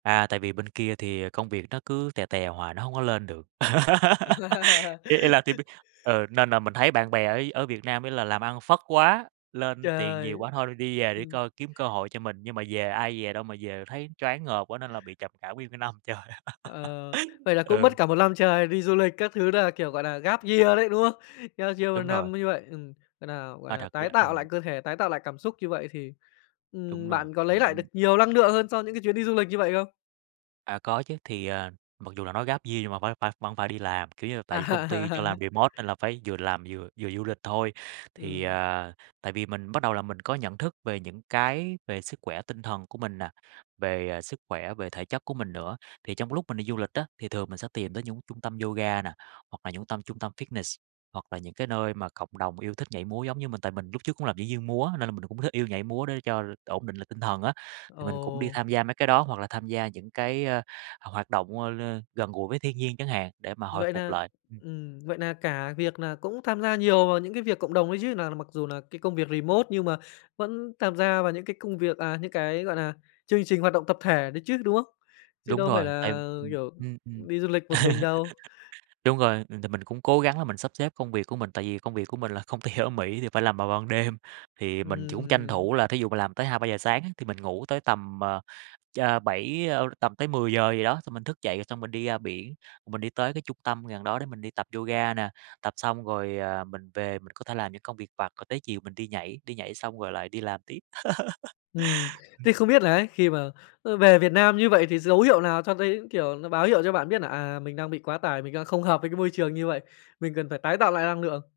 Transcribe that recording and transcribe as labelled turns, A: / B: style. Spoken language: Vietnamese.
A: À, tại vì bên kia thì, ờ, công việc nó cứ tè tè hoài, nó hổng có lên được. Ý ý là team bíết ừ, nên là mình thấy bạn bè ấy ở Việt Nam ấy là làm ăn phất quá, lên tiền nhiều
B: Trời.
A: quá thôi đi về để
B: Ừm.
A: coi đi kiếm cơ hội cho mình, nhưng mà về ai dè đâu mà về thấy choáng ngợp quá nên là bị trầm cảm nguyên cái năm trời.
B: Ờ, vậy là cũng
A: Ừ.
B: mất cả 1 lăm trời đi du lịch các thứ đà, kiểu, gọi là, gap year đấy, đúng hông? Gap year 1
A: Đúng rồi.
B: năm như vậy, ừm, gọi nà gọi
A: À,
B: nà,
A: thật
B: tái
A: ra
B: tạo lại
A: ừm.
B: cơ thể, tái tạo lại cảm xúc như vậy thì,
A: Đúng
B: ừm,
A: rồi,
B: bạn có lấy
A: ừm
B: lại được
A: hưm.
B: nhiều lăng lượng hơn cho những cái chuyến đi du lịch như vậy không?
A: À, có chứ, thì, ờ, mặc dù là nó gap year nhưng mà vẫn phải vẫn phải đi làm, kiểu như là, tại vì công ty cho
B: À.
A: làm remote nên là phải vừa làm vừa vừa du lịch thôi. Thì,
B: Ừm.
A: à, tại vì mình bắt đầu là mình có nhận thức về những cái về sức khỏe tinh thần của mình nà, về, ờ, sức khỏe, về thể chất của mình nữa, thì trong lúc mình đi du lịch á thì thường mình tìm tới những trung tâm yoga nà, hoặc là những tâm trung tâm fitness, hoặc là những cái nơi mà cộng đồng yêu thích nhảy múa giống như mình. Tại mình lúc trước cũng là diễn viên múa, nên là mình cũng thích yêu nhảy múa, để cho ổn định lại tinh thần á, thì mình cũng đi
B: Ồ!
A: tham gia mấy cái đó hoặc là tham gia những cái, ơ, hoặc hoạt động, ơ, lên gần gũi với thiên nhiên chẳng hạn để mà hồi
B: Vậy
A: phục
B: nà
A: lại, ừm.
B: ừm, vậy nà cả việc nà cũng tham gia nhiều vào những cái việc cộng đồng ấy chứ, nà mặc dù nà cái công việc remote nhưng mà vẫn tham gia vào những cái công việc, à, những cái, gọi nà, chương trình hoạt động tập thể đấy chứ, đúng không? Chứ
A: Đúng
B: đâu phải
A: rồi, tại,
B: là,
A: ừm,
B: kiểu,
A: ưm, ừm,
B: đi du lịch một mình đâu.
A: đúng rồi, ừm, tại mình cũng cố gắng là mình sắp xếp công việc của mình, tại vì công việc của mình là công ty ở Mỹ thì phải làm vào ban đêm, thì mình cũng tranh
B: Ừm.
A: thủ là thí dụ mình làm tới 2:00-3:00 sáng á, thì mình ngủ tới tầm, ờ, cha 7, ơ, tầm tới 10:00 gì đó, xong mình thức dậy rồi xong mình đi ra biển, mình đi tới cái trung tâm gần đó để mình đi tập yoga nè, tập xong rồi, ờ, mình về mình có thể làm những công việc vặt, rồi tới chiều mình đi nhảy, đi nhảy xong rồi lại đi làm tiếp.
B: Ừm, thế
A: Ừm.
B: không biết là ấy khi mà, ờ, về Việt Nam như vậy thì dấu hiệu nào cho thấy, kiểu, nó báo hiệu cho bạn biết nà, à, mình đang bị quá tải, mình đang không hợp với cái môi trường như vậy, mình cần phải tái tạo lại năng lượng?